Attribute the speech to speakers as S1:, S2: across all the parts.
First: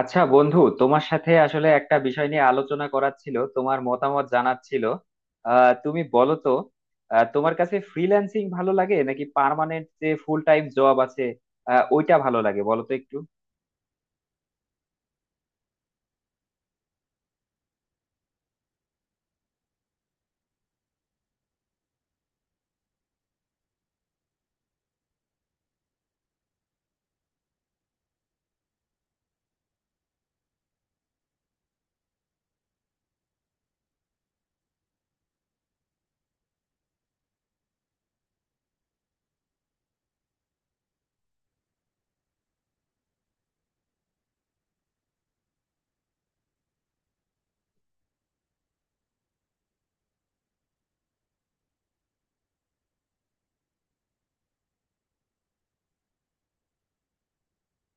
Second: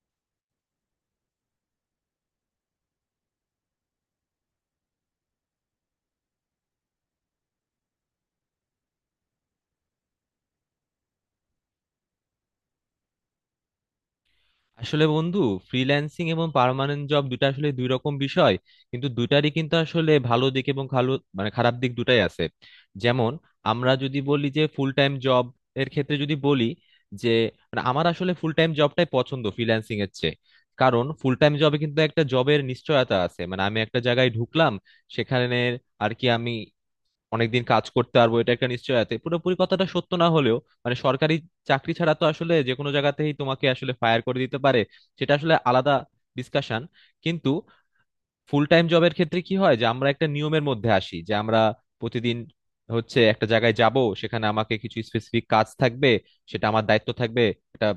S1: আচ্ছা বন্ধু, তোমার সাথে আসলে একটা বিষয় নিয়ে আলোচনা করার ছিল, তোমার মতামত জানার ছিল। তুমি বলো তো। তোমার কাছে ফ্রিল্যান্সিং ভালো লাগে নাকি পার্মানেন্ট যে ফুল টাইম জব আছে? ওইটা ভালো লাগে বলো তো একটু।
S2: আসলে বন্ধু ফ্রিল্যান্সিং এবং পার্মানেন্ট জব দুটা আসলে দুই রকম বিষয়, কিন্তু দুটারই কিন্তু আসলে ভালো দিক এবং ভালো মানে খারাপ দিক দুটাই আছে। যেমন আমরা যদি বলি যে ফুল টাইম জব এর ক্ষেত্রে যদি বলি যে, মানে আমার আসলে ফুল টাইম জবটাই পছন্দ ফ্রিল্যান্সিং এর চেয়ে। কারণ ফুল টাইম জবে কিন্তু একটা জবের নিশ্চয়তা আছে, মানে আমি একটা জায়গায় ঢুকলাম সেখানে আর কি আমি অনেকদিন কাজ করতে পারবো, এটা একটা নিশ্চয়তা। পুরোপুরি কথাটা সত্য না হলেও, মানে সরকারি চাকরি ছাড়া তো আসলে যে কোনো জায়গাতেই তোমাকে আসলে ফায়ার করে দিতে পারে, সেটা আসলে আলাদা ডিসকাশন। কিন্তু ফুল টাইম জবের ক্ষেত্রে কি হয় যে আমরা একটা নিয়মের মধ্যে আসি, যে আমরা প্রতিদিন হচ্ছে একটা জায়গায় যাব, সেখানে আমাকে কিছু স্পেসিফিক কাজ থাকবে, সেটা আমার দায়িত্ব থাকবে, এটা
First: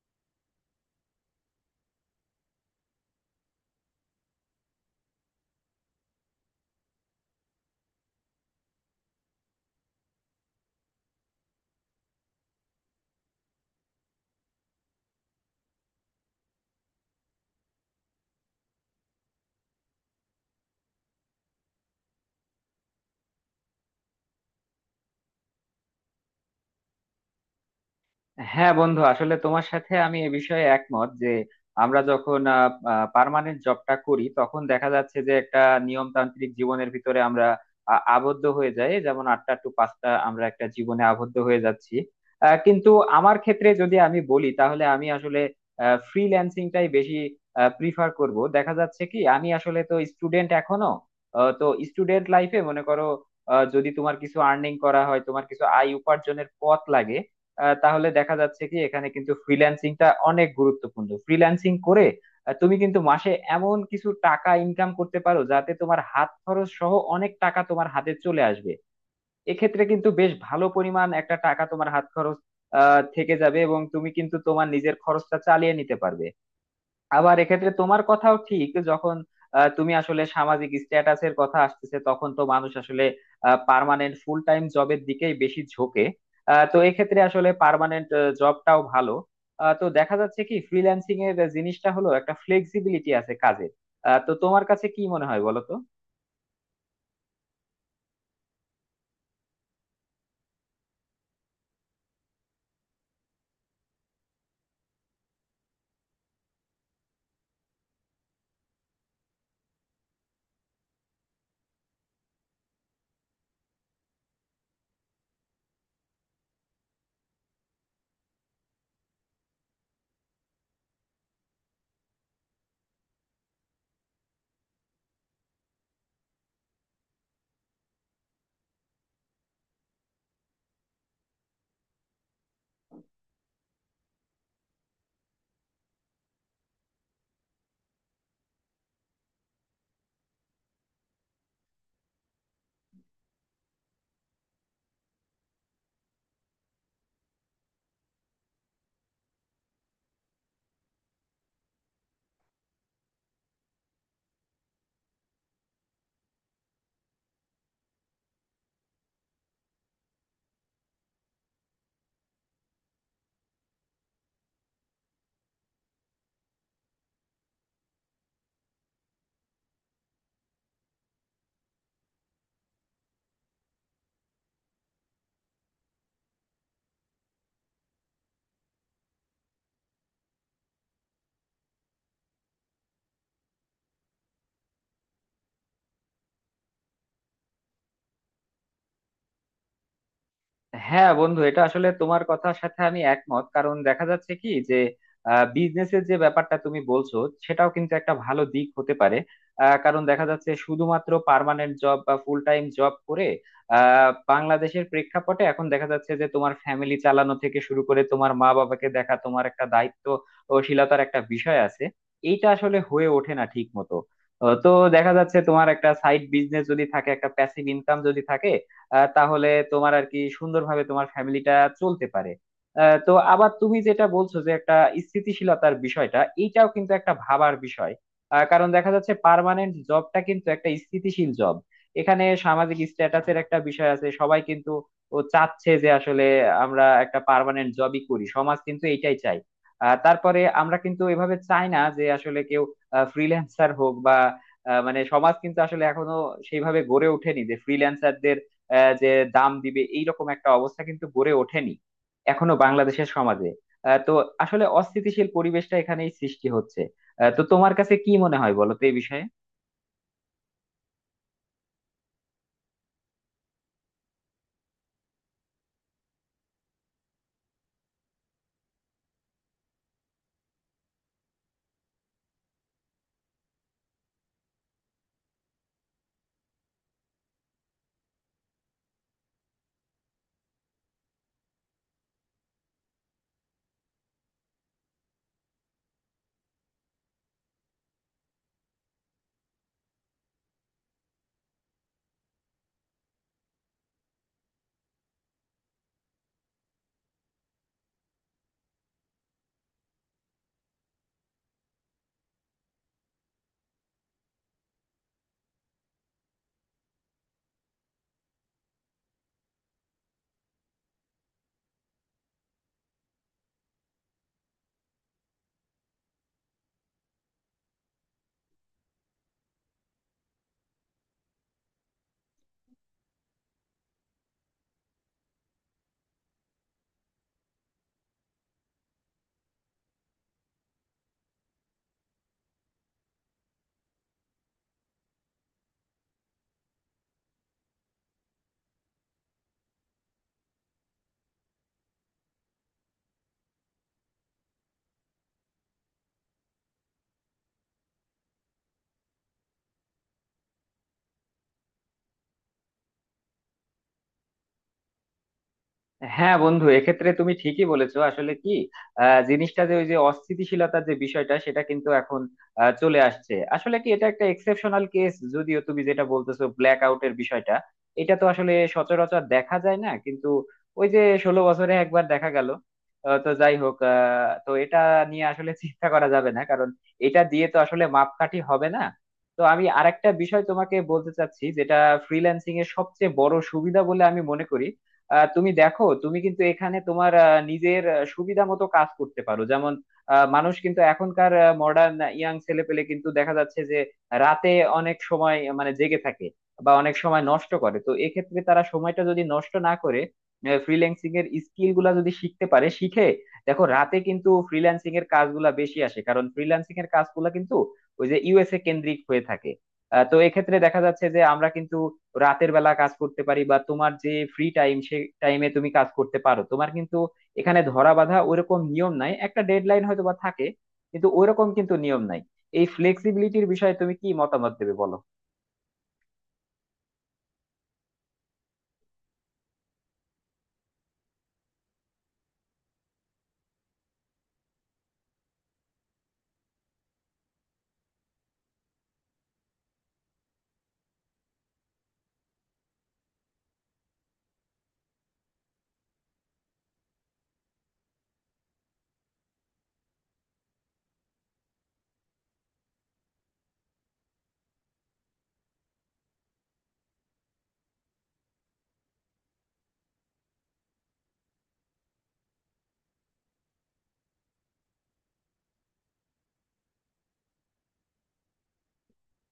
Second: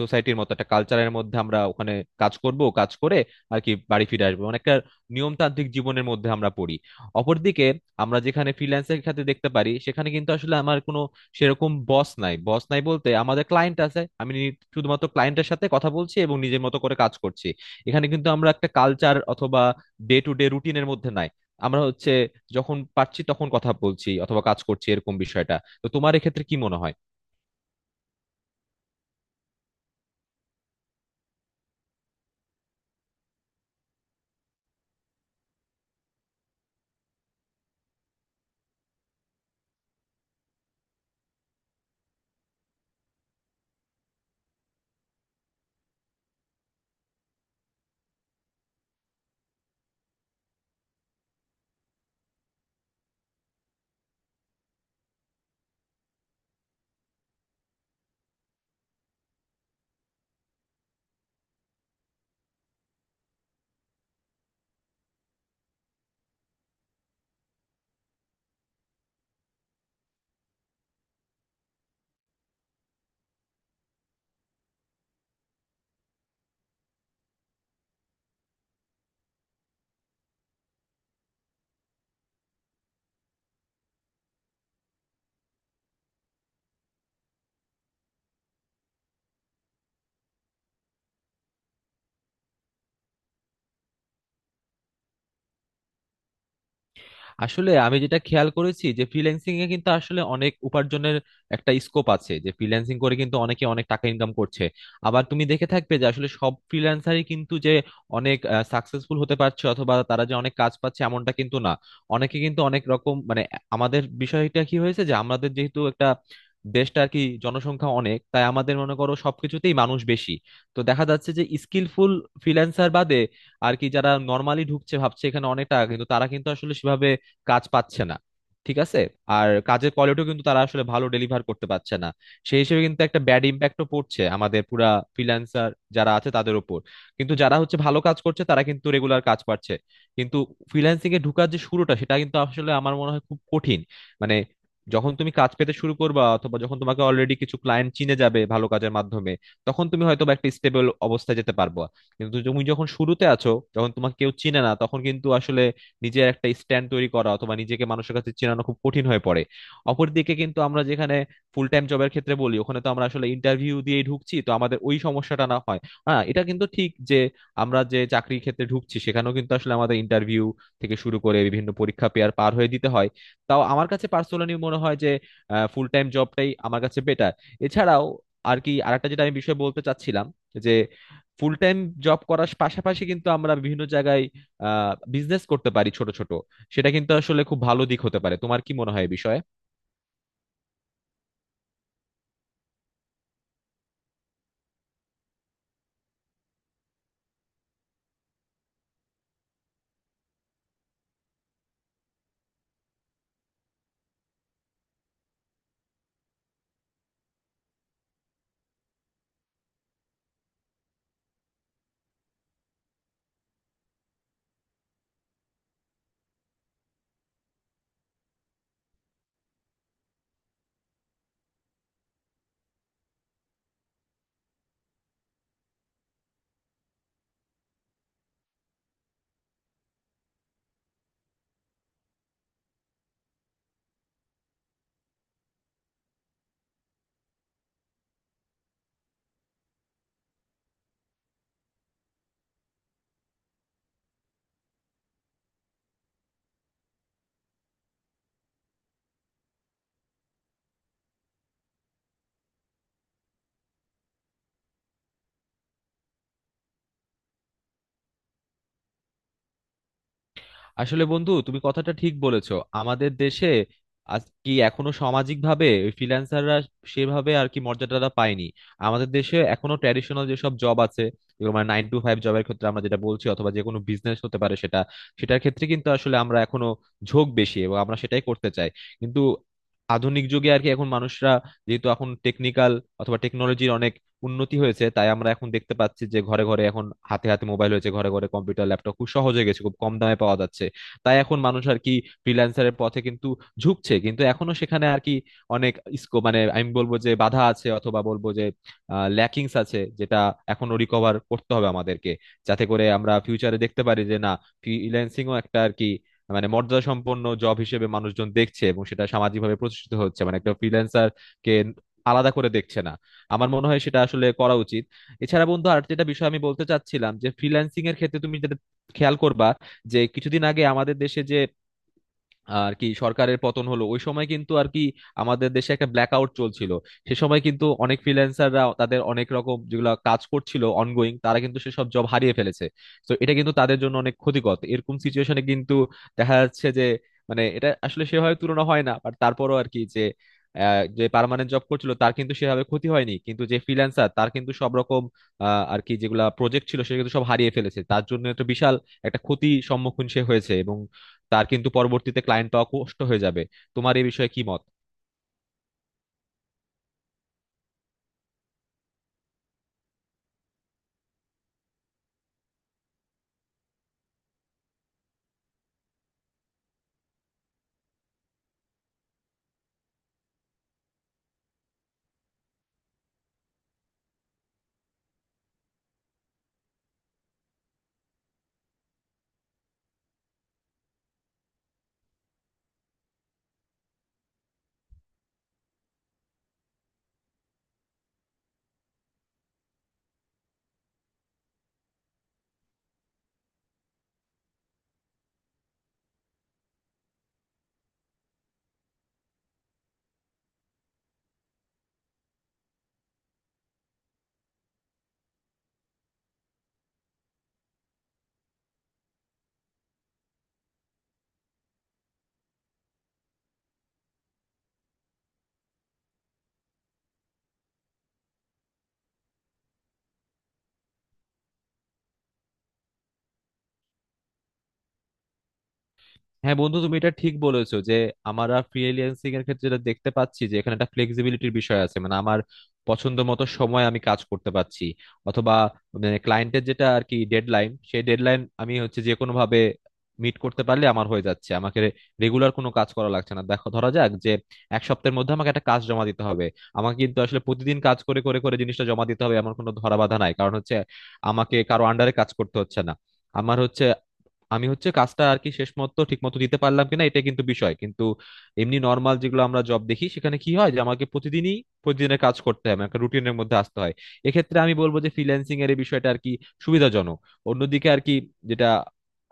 S2: সোসাইটির মতো একটা কালচারের মধ্যে আমরা ওখানে কাজ করব, কাজ করে আর কি বাড়ি ফিরে আসবো, মানে একটা নিয়মতান্ত্রিক জীবনের মধ্যে আমরা পড়ি। অপরদিকে আমরা যেখানে ফ্রিল্যান্সের খাতে দেখতে পারি সেখানে কিন্তু আসলে আমার কোনো সেরকম বস নাই, বস নাই বলতে আমাদের ক্লায়েন্ট আছে, আমি শুধুমাত্র ক্লায়েন্টের সাথে কথা বলছি এবং নিজের মতো করে কাজ করছি। এখানে কিন্তু আমরা একটা কালচার অথবা ডে টু ডে রুটিনের মধ্যে নাই, আমরা হচ্ছে যখন পারছি তখন কথা বলছি অথবা কাজ করছি এরকম বিষয়টা। তো তোমার এক্ষেত্রে কি মনে হয়?
S1: হ্যাঁ বন্ধু, আসলে তোমার সাথে আমি এ বিষয়ে একমত যে আমরা যখন পার্মানেন্ট জবটা করি তখন দেখা যাচ্ছে যে একটা নিয়মতান্ত্রিক জীবনের ভিতরে আমরা আবদ্ধ হয়ে যাই, যেমন 8টা টু 5টা আমরা একটা জীবনে আবদ্ধ হয়ে যাচ্ছি। কিন্তু আমার ক্ষেত্রে যদি আমি বলি তাহলে আমি আসলে ফ্রিল্যান্সিংটাই বেশি প্রিফার করব। দেখা যাচ্ছে কি আমি আসলে তো স্টুডেন্ট এখনো। তো স্টুডেন্ট লাইফে মনে করো, যদি তোমার কিছু আর্নিং করা হয়, তোমার কিছু আয় উপার্জনের পথ লাগে, তাহলে দেখা যাচ্ছে কি এখানে কিন্তু ফ্রিল্যান্সিংটা অনেক গুরুত্বপূর্ণ। ফ্রিল্যান্সিং করে তুমি কিন্তু মাসে এমন কিছু টাকা ইনকাম করতে পারো যাতে তোমার হাত খরচ সহ অনেক টাকা তোমার হাতে চলে আসবে। এক্ষেত্রে কিন্তু বেশ ভালো পরিমাণ একটা টাকা তোমার হাত খরচ থেকে যাবে, এবং তুমি কিন্তু তোমার নিজের খরচটা চালিয়ে নিতে পারবে। আবার এক্ষেত্রে তোমার কথাও ঠিক, যখন তুমি আসলে সামাজিক স্ট্যাটাসের কথা আসতেছে তখন তো মানুষ আসলে পার্মানেন্ট ফুল টাইম জবের দিকেই বেশি ঝোঁকে। তো এক্ষেত্রে আসলে পার্মানেন্ট জবটাও ভালো। তো দেখা যাচ্ছে কি ফ্রিল্যান্সিং এর জিনিসটা হলো একটা ফ্লেক্সিবিলিটি আছে কাজে। তো তোমার কাছে কি মনে হয় বলো তো।
S2: আসলে আমি যেটা খেয়াল করেছি যে ফ্রিল্যান্সিং এ কিন্তু আসলে অনেক উপার্জনের একটা স্কোপ আছে, যে ফ্রিল্যান্সিং করে কিন্তু অনেকে অনেক টাকা ইনকাম করছে। আবার তুমি দেখে থাকবে যে আসলে সব ফ্রিল্যান্সারই কিন্তু যে অনেক সাকসেসফুল হতে পারছে অথবা তারা যে অনেক কাজ পাচ্ছে এমনটা কিন্তু না। অনেকে কিন্তু অনেক রকম মানে আমাদের বিষয়টা কি হয়েছে যে আমাদের যেহেতু একটা দেশটা আর কি জনসংখ্যা অনেক, তাই আমাদের মনে করো সবকিছুতেই মানুষ বেশি। তো দেখা যাচ্ছে যে স্কিলফুল ফ্রিল্যান্সার বাদে আর কি যারা নর্মালি ঢুকছে ভাবছে এখানে অনেক টাকা, কিন্তু তারা কিন্তু আসলে সেভাবে কাজ পাচ্ছে না, ঠিক আছে। আর কাজের কোয়ালিটিও কিন্তু তারা আসলে ভালো ডেলিভার করতে পারছে না, সেই হিসেবে কিন্তু একটা ব্যাড ইম্প্যাক্টও পড়ছে আমাদের পুরা ফ্রিল্যান্সার যারা আছে তাদের উপর। কিন্তু যারা হচ্ছে ভালো কাজ করছে তারা কিন্তু রেগুলার কাজ পাচ্ছে। কিন্তু ফ্রিল্যান্সিং এ ঢুকার যে শুরুটা সেটা কিন্তু আসলে আমার মনে হয় খুব কঠিন। মানে যখন তুমি কাজ পেতে শুরু করবা অথবা যখন তোমাকে অলরেডি কিছু ক্লায়েন্ট চিনে যাবে ভালো কাজের মাধ্যমে, তখন তুমি হয়তো বা একটা স্টেবল অবস্থায় যেতে পারবা। কিন্তু তুমি যখন শুরুতে আছো, যখন তোমাকে কেউ চিনে না, তখন কিন্তু আসলে নিজের একটা স্ট্যান্ড তৈরি করা অথবা নিজেকে মানুষের কাছে চেনানো খুব কঠিন হয়ে পড়ে। অপরদিকে কিন্তু আমরা যেখানে ফুল টাইম জবের ক্ষেত্রে বলি, ওখানে তো আমরা আসলে ইন্টারভিউ দিয়ে ঢুকছি, তো আমাদের ওই সমস্যাটা না হয়। হ্যাঁ এটা কিন্তু ঠিক যে আমরা যে চাকরির ক্ষেত্রে ঢুকছি সেখানেও কিন্তু আসলে আমাদের ইন্টারভিউ থেকে শুরু করে বিভিন্ন পরীক্ষা পেয়ার পার হয়ে দিতে হয়। তাও আমার কাছে পার্সোনালি মনে হয় যে ফুল টাইম জবটাই আমার কাছে বেটার। এছাড়াও আর কি আরেকটা যেটা আমি বিষয় বলতে চাচ্ছিলাম, যে ফুল টাইম জব করার পাশাপাশি কিন্তু আমরা বিভিন্ন জায়গায় বিজনেস করতে পারি ছোট ছোট, সেটা কিন্তু আসলে খুব ভালো দিক হতে পারে। তোমার কি মনে হয় এই বিষয়ে?
S1: হ্যাঁ বন্ধু, এটা আসলে তোমার কথার সাথে আমি একমত, কারণ দেখা যাচ্ছে কি যে বিজনেসের যে ব্যাপারটা তুমি বলছো সেটাও কিন্তু একটা ভালো দিক হতে পারে। কারণ দেখা যাচ্ছে শুধুমাত্র পার্মানেন্ট জব বা ফুল টাইম জব করে বাংলাদেশের প্রেক্ষাপটে এখন দেখা যাচ্ছে যে তোমার ফ্যামিলি চালানো থেকে শুরু করে তোমার মা বাবাকে দেখা, তোমার একটা দায়িত্বশীলতার একটা বিষয় আছে। এইটা আসলে হয়ে ওঠে না ঠিক মতো। তো দেখা যাচ্ছে তোমার একটা সাইড বিজনেস যদি থাকে, একটা প্যাসিভ ইনকাম যদি থাকে তাহলে তোমার আর কি সুন্দরভাবে তোমার ফ্যামিলিটা চলতে পারে। তো আবার তুমি যেটা বলছো যে একটা স্থিতিশীলতার বিষয়টা, এইটাও কিন্তু একটা ভাবার বিষয়। কারণ দেখা যাচ্ছে পার্মানেন্ট জবটা কিন্তু একটা স্থিতিশীল জব। এখানে সামাজিক স্ট্যাটাসের একটা বিষয় আছে, সবাই কিন্তু ও চাচ্ছে যে আসলে আমরা একটা পার্মানেন্ট জবই করি, সমাজ কিন্তু এইটাই চাই। তারপরে আমরা কিন্তু এভাবে চাই না যে আসলে কেউ ফ্রিল্যান্সার হোক বা মানে সমাজ কিন্তু আসলে এখনো সেইভাবে গড়ে ওঠেনি যে ফ্রিল্যান্সারদের যে দাম দিবে, এইরকম একটা অবস্থা কিন্তু গড়ে ওঠেনি এখনো বাংলাদেশের সমাজে। তো আসলে অস্থিতিশীল পরিবেশটা এখানেই সৃষ্টি হচ্ছে। তো তোমার কাছে কি মনে হয় বলো তো এই বিষয়ে।
S2: আসলে বন্ধু তুমি কথাটা ঠিক বলেছো, আমাদের দেশে আজ কি এখনো সামাজিক ভাবে ফ্রিল্যান্সাররা সেভাবে আর কি মর্যাদাটা পায়নি। আমাদের দেশে এখনো ট্র্যাডিশনাল যেসব জব আছে, যেগুলো মানে নাইন টু ফাইভ জবের ক্ষেত্রে আমরা যেটা বলছি অথবা যে কোনো বিজনেস হতে পারে সেটা, সেটার ক্ষেত্রে কিন্তু আসলে আমরা এখনো ঝোঁক বেশি এবং আমরা সেটাই করতে চাই। কিন্তু আধুনিক যুগে আর কি এখন মানুষরা, যেহেতু এখন টেকনিক্যাল অথবা টেকনোলজির অনেক উন্নতি হয়েছে, তাই আমরা এখন দেখতে পাচ্ছি যে ঘরে ঘরে এখন হাতে হাতে মোবাইল হয়েছে, ঘরে ঘরে কম্পিউটার ল্যাপটপ খুব সহজ হয়ে গেছে, খুব কম দামে পাওয়া যাচ্ছে। তাই এখন মানুষ আর কি ফ্রিল্যান্সারের পথে কিন্তু ঝুঁকছে, কিন্তু এখনো সেখানে আর কি অনেক স্কোপ মানে আমি বলবো যে বাধা আছে অথবা বলবো যে ল্যাকিংস আছে, যেটা এখনো রিকভার করতে হবে আমাদেরকে, যাতে করে আমরা ফিউচারে দেখতে পারি যে না, ফ্রিল্যান্সিংও একটা আর কি মানে মর্যাদা সম্পন্ন জব হিসেবে মানুষজন দেখছে এবং সেটা সামাজিকভাবে প্রতিষ্ঠিত হচ্ছে, মানে একটা ফ্রিল্যান্সার কে আলাদা করে দেখছে না। আমার মনে হয় সেটা আসলে করা উচিত। এছাড়া বন্ধু আর যেটা বিষয় আমি বলতে চাচ্ছিলাম, যে ফ্রিল্যান্সিং এর ক্ষেত্রে তুমি যেটা খেয়াল করবা, যে কিছুদিন আগে আমাদের দেশে যে আর কি সরকারের পতন হলো, ওই সময় কিন্তু আর কি আমাদের দেশে একটা ব্ল্যাক আউট চলছিল। সে সময় কিন্তু অনেক ফ্রিল্যান্সাররা তাদের অনেক রকম যেগুলো কাজ করছিল অনগোয়িং, তারা কিন্তু সেসব জব হারিয়ে ফেলেছে। তো এটা কিন্তু তাদের জন্য অনেক ক্ষতিকর। তো এরকম সিচুয়েশনে কিন্তু দেখা যাচ্ছে যে, মানে এটা আসলে সেভাবে তুলনা হয় না, বাট তারপরও আর কি যে যে পার্মানেন্ট জব করছিল তার কিন্তু সেভাবে ক্ষতি হয়নি, কিন্তু যে ফ্রিল্যান্সার তার কিন্তু সব রকম আর কি যেগুলা প্রজেক্ট ছিল সেগুলো কিন্তু সব হারিয়ে ফেলেছে, তার জন্য একটা বিশাল একটা ক্ষতি সম্মুখীন সে হয়েছে এবং তার কিন্তু পরবর্তীতে ক্লায়েন্ট পাওয়া কষ্ট হয়ে যাবে। তোমার এই বিষয়ে কি মত?
S1: হ্যাঁ বন্ধু, এক্ষেত্রে তুমি ঠিকই বলেছো। আসলে কি জিনিসটা, যে ওই যে অস্থিতিশীলতার যে বিষয়টা সেটা কিন্তু এখন চলে আসছে। আসলে কি এটা একটা এক্সেপশনাল কেস, যদিও তুমি যেটা বলতেছো ব্ল্যাক আউটের বিষয়টা, এটা তো আসলে সচরাচর দেখা যায় না, কিন্তু ওই যে 16 বছরে একবার দেখা গেল। তো যাই হোক, তো এটা নিয়ে আসলে চিন্তা করা যাবে না কারণ এটা দিয়ে তো আসলে মাপকাঠি হবে না। তো আমি আরেকটা বিষয় তোমাকে বলতে চাচ্ছি, যেটা ফ্রিল্যান্সিং এর সবচেয়ে বড় সুবিধা বলে আমি মনে করি। তুমি দেখো, তুমি কিন্তু এখানে তোমার নিজের সুবিধা মতো কাজ করতে পারো, যেমন মানুষ কিন্তু এখনকার মডার্ন ইয়াং ছেলেপেলে কিন্তু দেখা যাচ্ছে যে রাতে অনেক সময় মানে জেগে থাকে বা অনেক সময় নষ্ট করে। তো এক্ষেত্রে তারা সময়টা যদি নষ্ট না করে ফ্রিল্যান্সিং এর স্কিল গুলা যদি শিখতে পারে, শিখে দেখো, রাতে কিন্তু ফ্রিল্যান্সিং এর কাজগুলা বেশি আসে, কারণ ফ্রিল্যান্সিং এর কাজগুলা কিন্তু ওই যে ইউএসএ কেন্দ্রিক হয়ে থাকে। তো এক্ষেত্রে দেখা যাচ্ছে যে আমরা কিন্তু রাতের বেলা কাজ করতে পারি বা তোমার যে ফ্রি টাইম সে টাইমে তুমি কাজ করতে পারো। তোমার কিন্তু এখানে ধরা বাঁধা ওইরকম নিয়ম নাই, একটা ডেডলাইন হয়তো বা থাকে কিন্তু ওইরকম কিন্তু নিয়ম নাই। এই ফ্লেক্সিবিলিটির বিষয়ে তুমি কি মতামত দেবে বলো।
S2: হ্যাঁ বন্ধু তুমি এটা ঠিক বলেছো যে আমরা ফ্রিল্যান্সিং এর ক্ষেত্রে যেটা দেখতে পাচ্ছি যে এখানে একটা ফ্লেক্সিবিলিটির বিষয় আছে, মানে আমার পছন্দ মতো সময় আমি কাজ করতে পারছি অথবা ক্লায়েন্টের যেটা আর কি ডেডলাইন, সেই ডেডলাইন আমি হচ্ছে যে কোনো ভাবে মিট করতে পারলে আমার হয়ে যাচ্ছে, আমাকে রেগুলার কোনো কাজ করা লাগছে না। দেখো ধরা যাক যে এক সপ্তাহের মধ্যে আমাকে একটা কাজ জমা দিতে হবে, আমাকে কিন্তু আসলে প্রতিদিন কাজ করে করে করে জিনিসটা জমা দিতে হবে আমার কোনো ধরা বাধা নাই, কারণ হচ্ছে আমাকে কারো আন্ডারে কাজ করতে হচ্ছে না। আমার হচ্ছে আমি হচ্ছে কাজটা আর কি শেষ মতো ঠিক মতো দিতে পারলাম কিনা এটা কিন্তু বিষয়, কিন্তু এমনি নর্মাল যেগুলো আমরা জব দেখি সেখানে কি হয় যে আমাকে প্রতিদিনই প্রতিদিনের কাজ করতে হয়, আমাকে রুটিনের মধ্যে আসতে হয়। এক্ষেত্রে আমি বলবো যে ফ্রিল্যান্সিং এর এই বিষয়টা আর কি সুবিধাজনক। অন্যদিকে আর কি যেটা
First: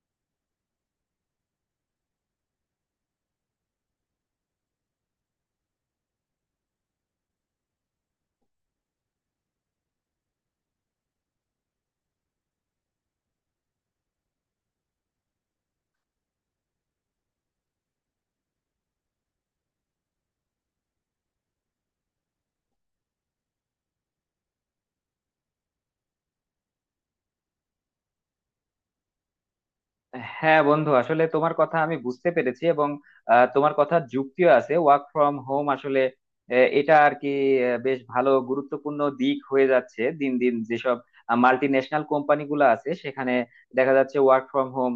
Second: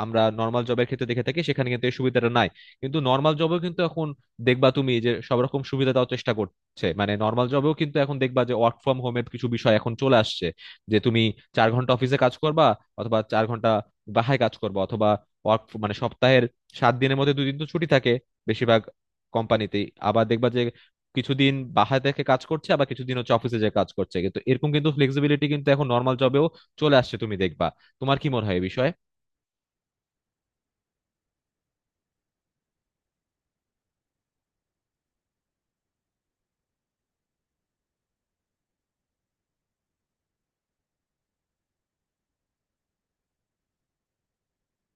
S2: আমরা নর্মাল জবের ক্ষেত্রে দেখে থাকি সেখানে কিন্তু এই সুবিধাটা নাই, কিন্তু নর্মাল জবেও কিন্তু এখন দেখবা তুমি যে সব রকম সুবিধা দেওয়ার চেষ্টা করছে, মানে নর্মাল জবেও কিন্তু এখন দেখবা যে ওয়ার্ক ফ্রম হোমের কিছু বিষয় এখন চলে আসছে, যে তুমি চার ঘন্টা অফিসে কাজ করবা অথবা চার ঘন্টা বাসায় কাজ করবা অথবা ওয়ার্ক মানে সপ্তাহের সাত দিনের মধ্যে দুদিন তো ছুটি থাকে বেশিরভাগ কোম্পানিতেই। আবার দেখবা যে কিছুদিন বাসায় থেকে কাজ করছে আবার কিছুদিন হচ্ছে অফিসে যে কাজ করছে, কিন্তু এরকম কিন্তু ফ্লেক্সিবিলিটি কিন্তু এখন নর্মাল জবেও চলে আসছে তুমি দেখবা। তোমার কি মনে হয় এই বিষয়ে?
S1: হ্যাঁ বন্ধু, আসলে তোমার কথা আমি বুঝতে পেরেছি এবং তোমার কথা যুক্তিও আছে। ওয়ার্ক ফ্রম হোম আসলে এটা আর কি বেশ ভালো গুরুত্বপূর্ণ দিক হয়ে যাচ্ছে দিন দিন। যেসব মাল্টি ন্যাশনাল কোম্পানি গুলো আছে সেখানে দেখা যাচ্ছে ওয়ার্ক ফ্রম হোম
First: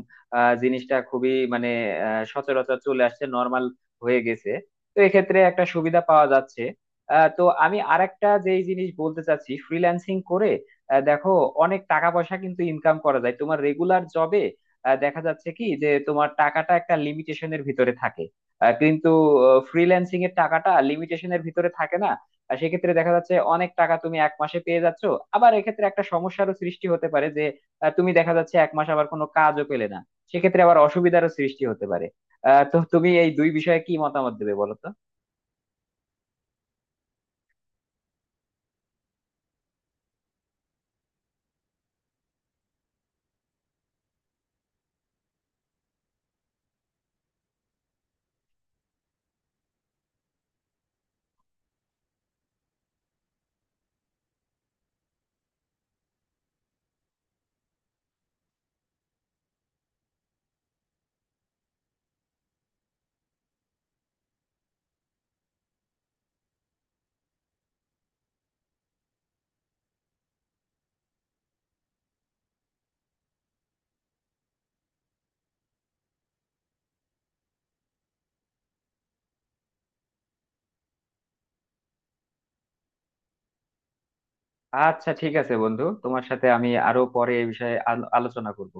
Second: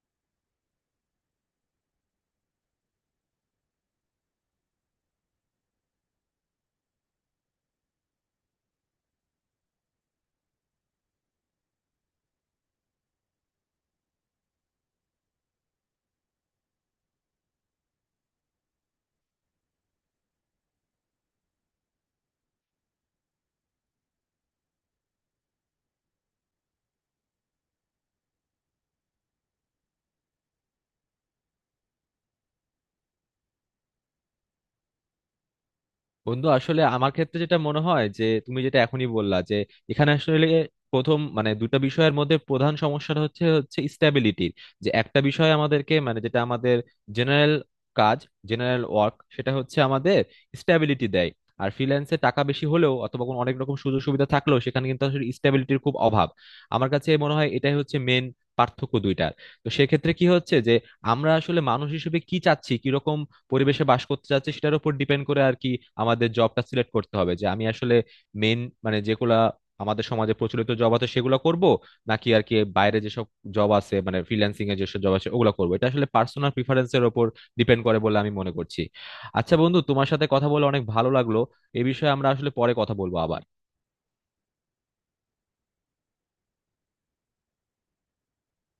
S1: জিনিসটা খুবই, মানে সচরাচর চলে আসছে, নর্মাল হয়ে গেছে। তো এক্ষেত্রে একটা সুবিধা পাওয়া যাচ্ছে। তো আমি আরেকটা যেই জিনিস বলতে চাচ্ছি, ফ্রিল্যান্সিং করে দেখো অনেক টাকা পয়সা কিন্তু ইনকাম করা যায়। তোমার রেগুলার জবে দেখা যাচ্ছে কি যে তোমার টাকাটা একটা লিমিটেশনের ভিতরে থাকে, কিন্তু ফ্রিল্যান্সিং এর টাকাটা লিমিটেশনের ভিতরে থাকে না। আর সেক্ষেত্রে দেখা যাচ্ছে অনেক টাকা তুমি এক মাসে পেয়ে যাচ্ছ। আবার এক্ষেত্রে একটা সমস্যারও সৃষ্টি হতে পারে যে তুমি দেখা যাচ্ছে এক মাস আবার কোনো কাজও পেলে না, সেক্ষেত্রে আবার অসুবিধারও সৃষ্টি হতে পারে। তো তুমি এই দুই বিষয়ে কি মতামত দেবে বলো তো।
S2: বন্ধু আসলে আমার ক্ষেত্রে যেটা মনে হয় যে তুমি যেটা এখনই বললা যে এখানে আসলে প্রথম মানে দুটো বিষয়ের মধ্যে প্রধান সমস্যাটা হচ্ছে হচ্ছে স্ট্যাবিলিটির, যে একটা বিষয় আমাদেরকে মানে যেটা আমাদের জেনারেল কাজ, জেনারেল ওয়ার্ক, সেটা হচ্ছে আমাদের স্ট্যাবিলিটি দেয়। আর ফ্রিল্যান্সে টাকা বেশি হলেও অথবা কোনো অনেক রকম সুযোগ সুবিধা থাকলেও সেখানে কিন্তু আসলে স্ট্যাবিলিটির খুব অভাব। আমার কাছে মনে হয় এটাই হচ্ছে মেন পার্থক্য দুইটার। তো সেক্ষেত্রে কি হচ্ছে যে আমরা আসলে মানুষ হিসেবে কি চাচ্ছি, কিরকম পরিবেশে বাস করতে চাচ্ছি সেটার উপর ডিপেন্ড করে আর কি আমাদের জবটা সিলেক্ট করতে হবে, যে আমি আসলে মেন মানে যেগুলা আমাদের সমাজে প্রচলিত জব আছে সেগুলো করব নাকি আর কি বাইরে যেসব জব আছে মানে ফ্রিল্যান্সিং এর যেসব জব আছে ওগুলো করবো, এটা আসলে পার্সোনাল প্রিফারেন্সের উপর ডিপেন্ড করে বলে আমি মনে করছি। আচ্ছা বন্ধু তোমার সাথে কথা বলে অনেক ভালো লাগলো, এ বিষয়ে আমরা আসলে পরে কথা বলবো আবার।
S1: আচ্ছা, ঠিক আছে বন্ধু, তোমার সাথে আমি আরো পরে এই বিষয়ে আলোচনা করব।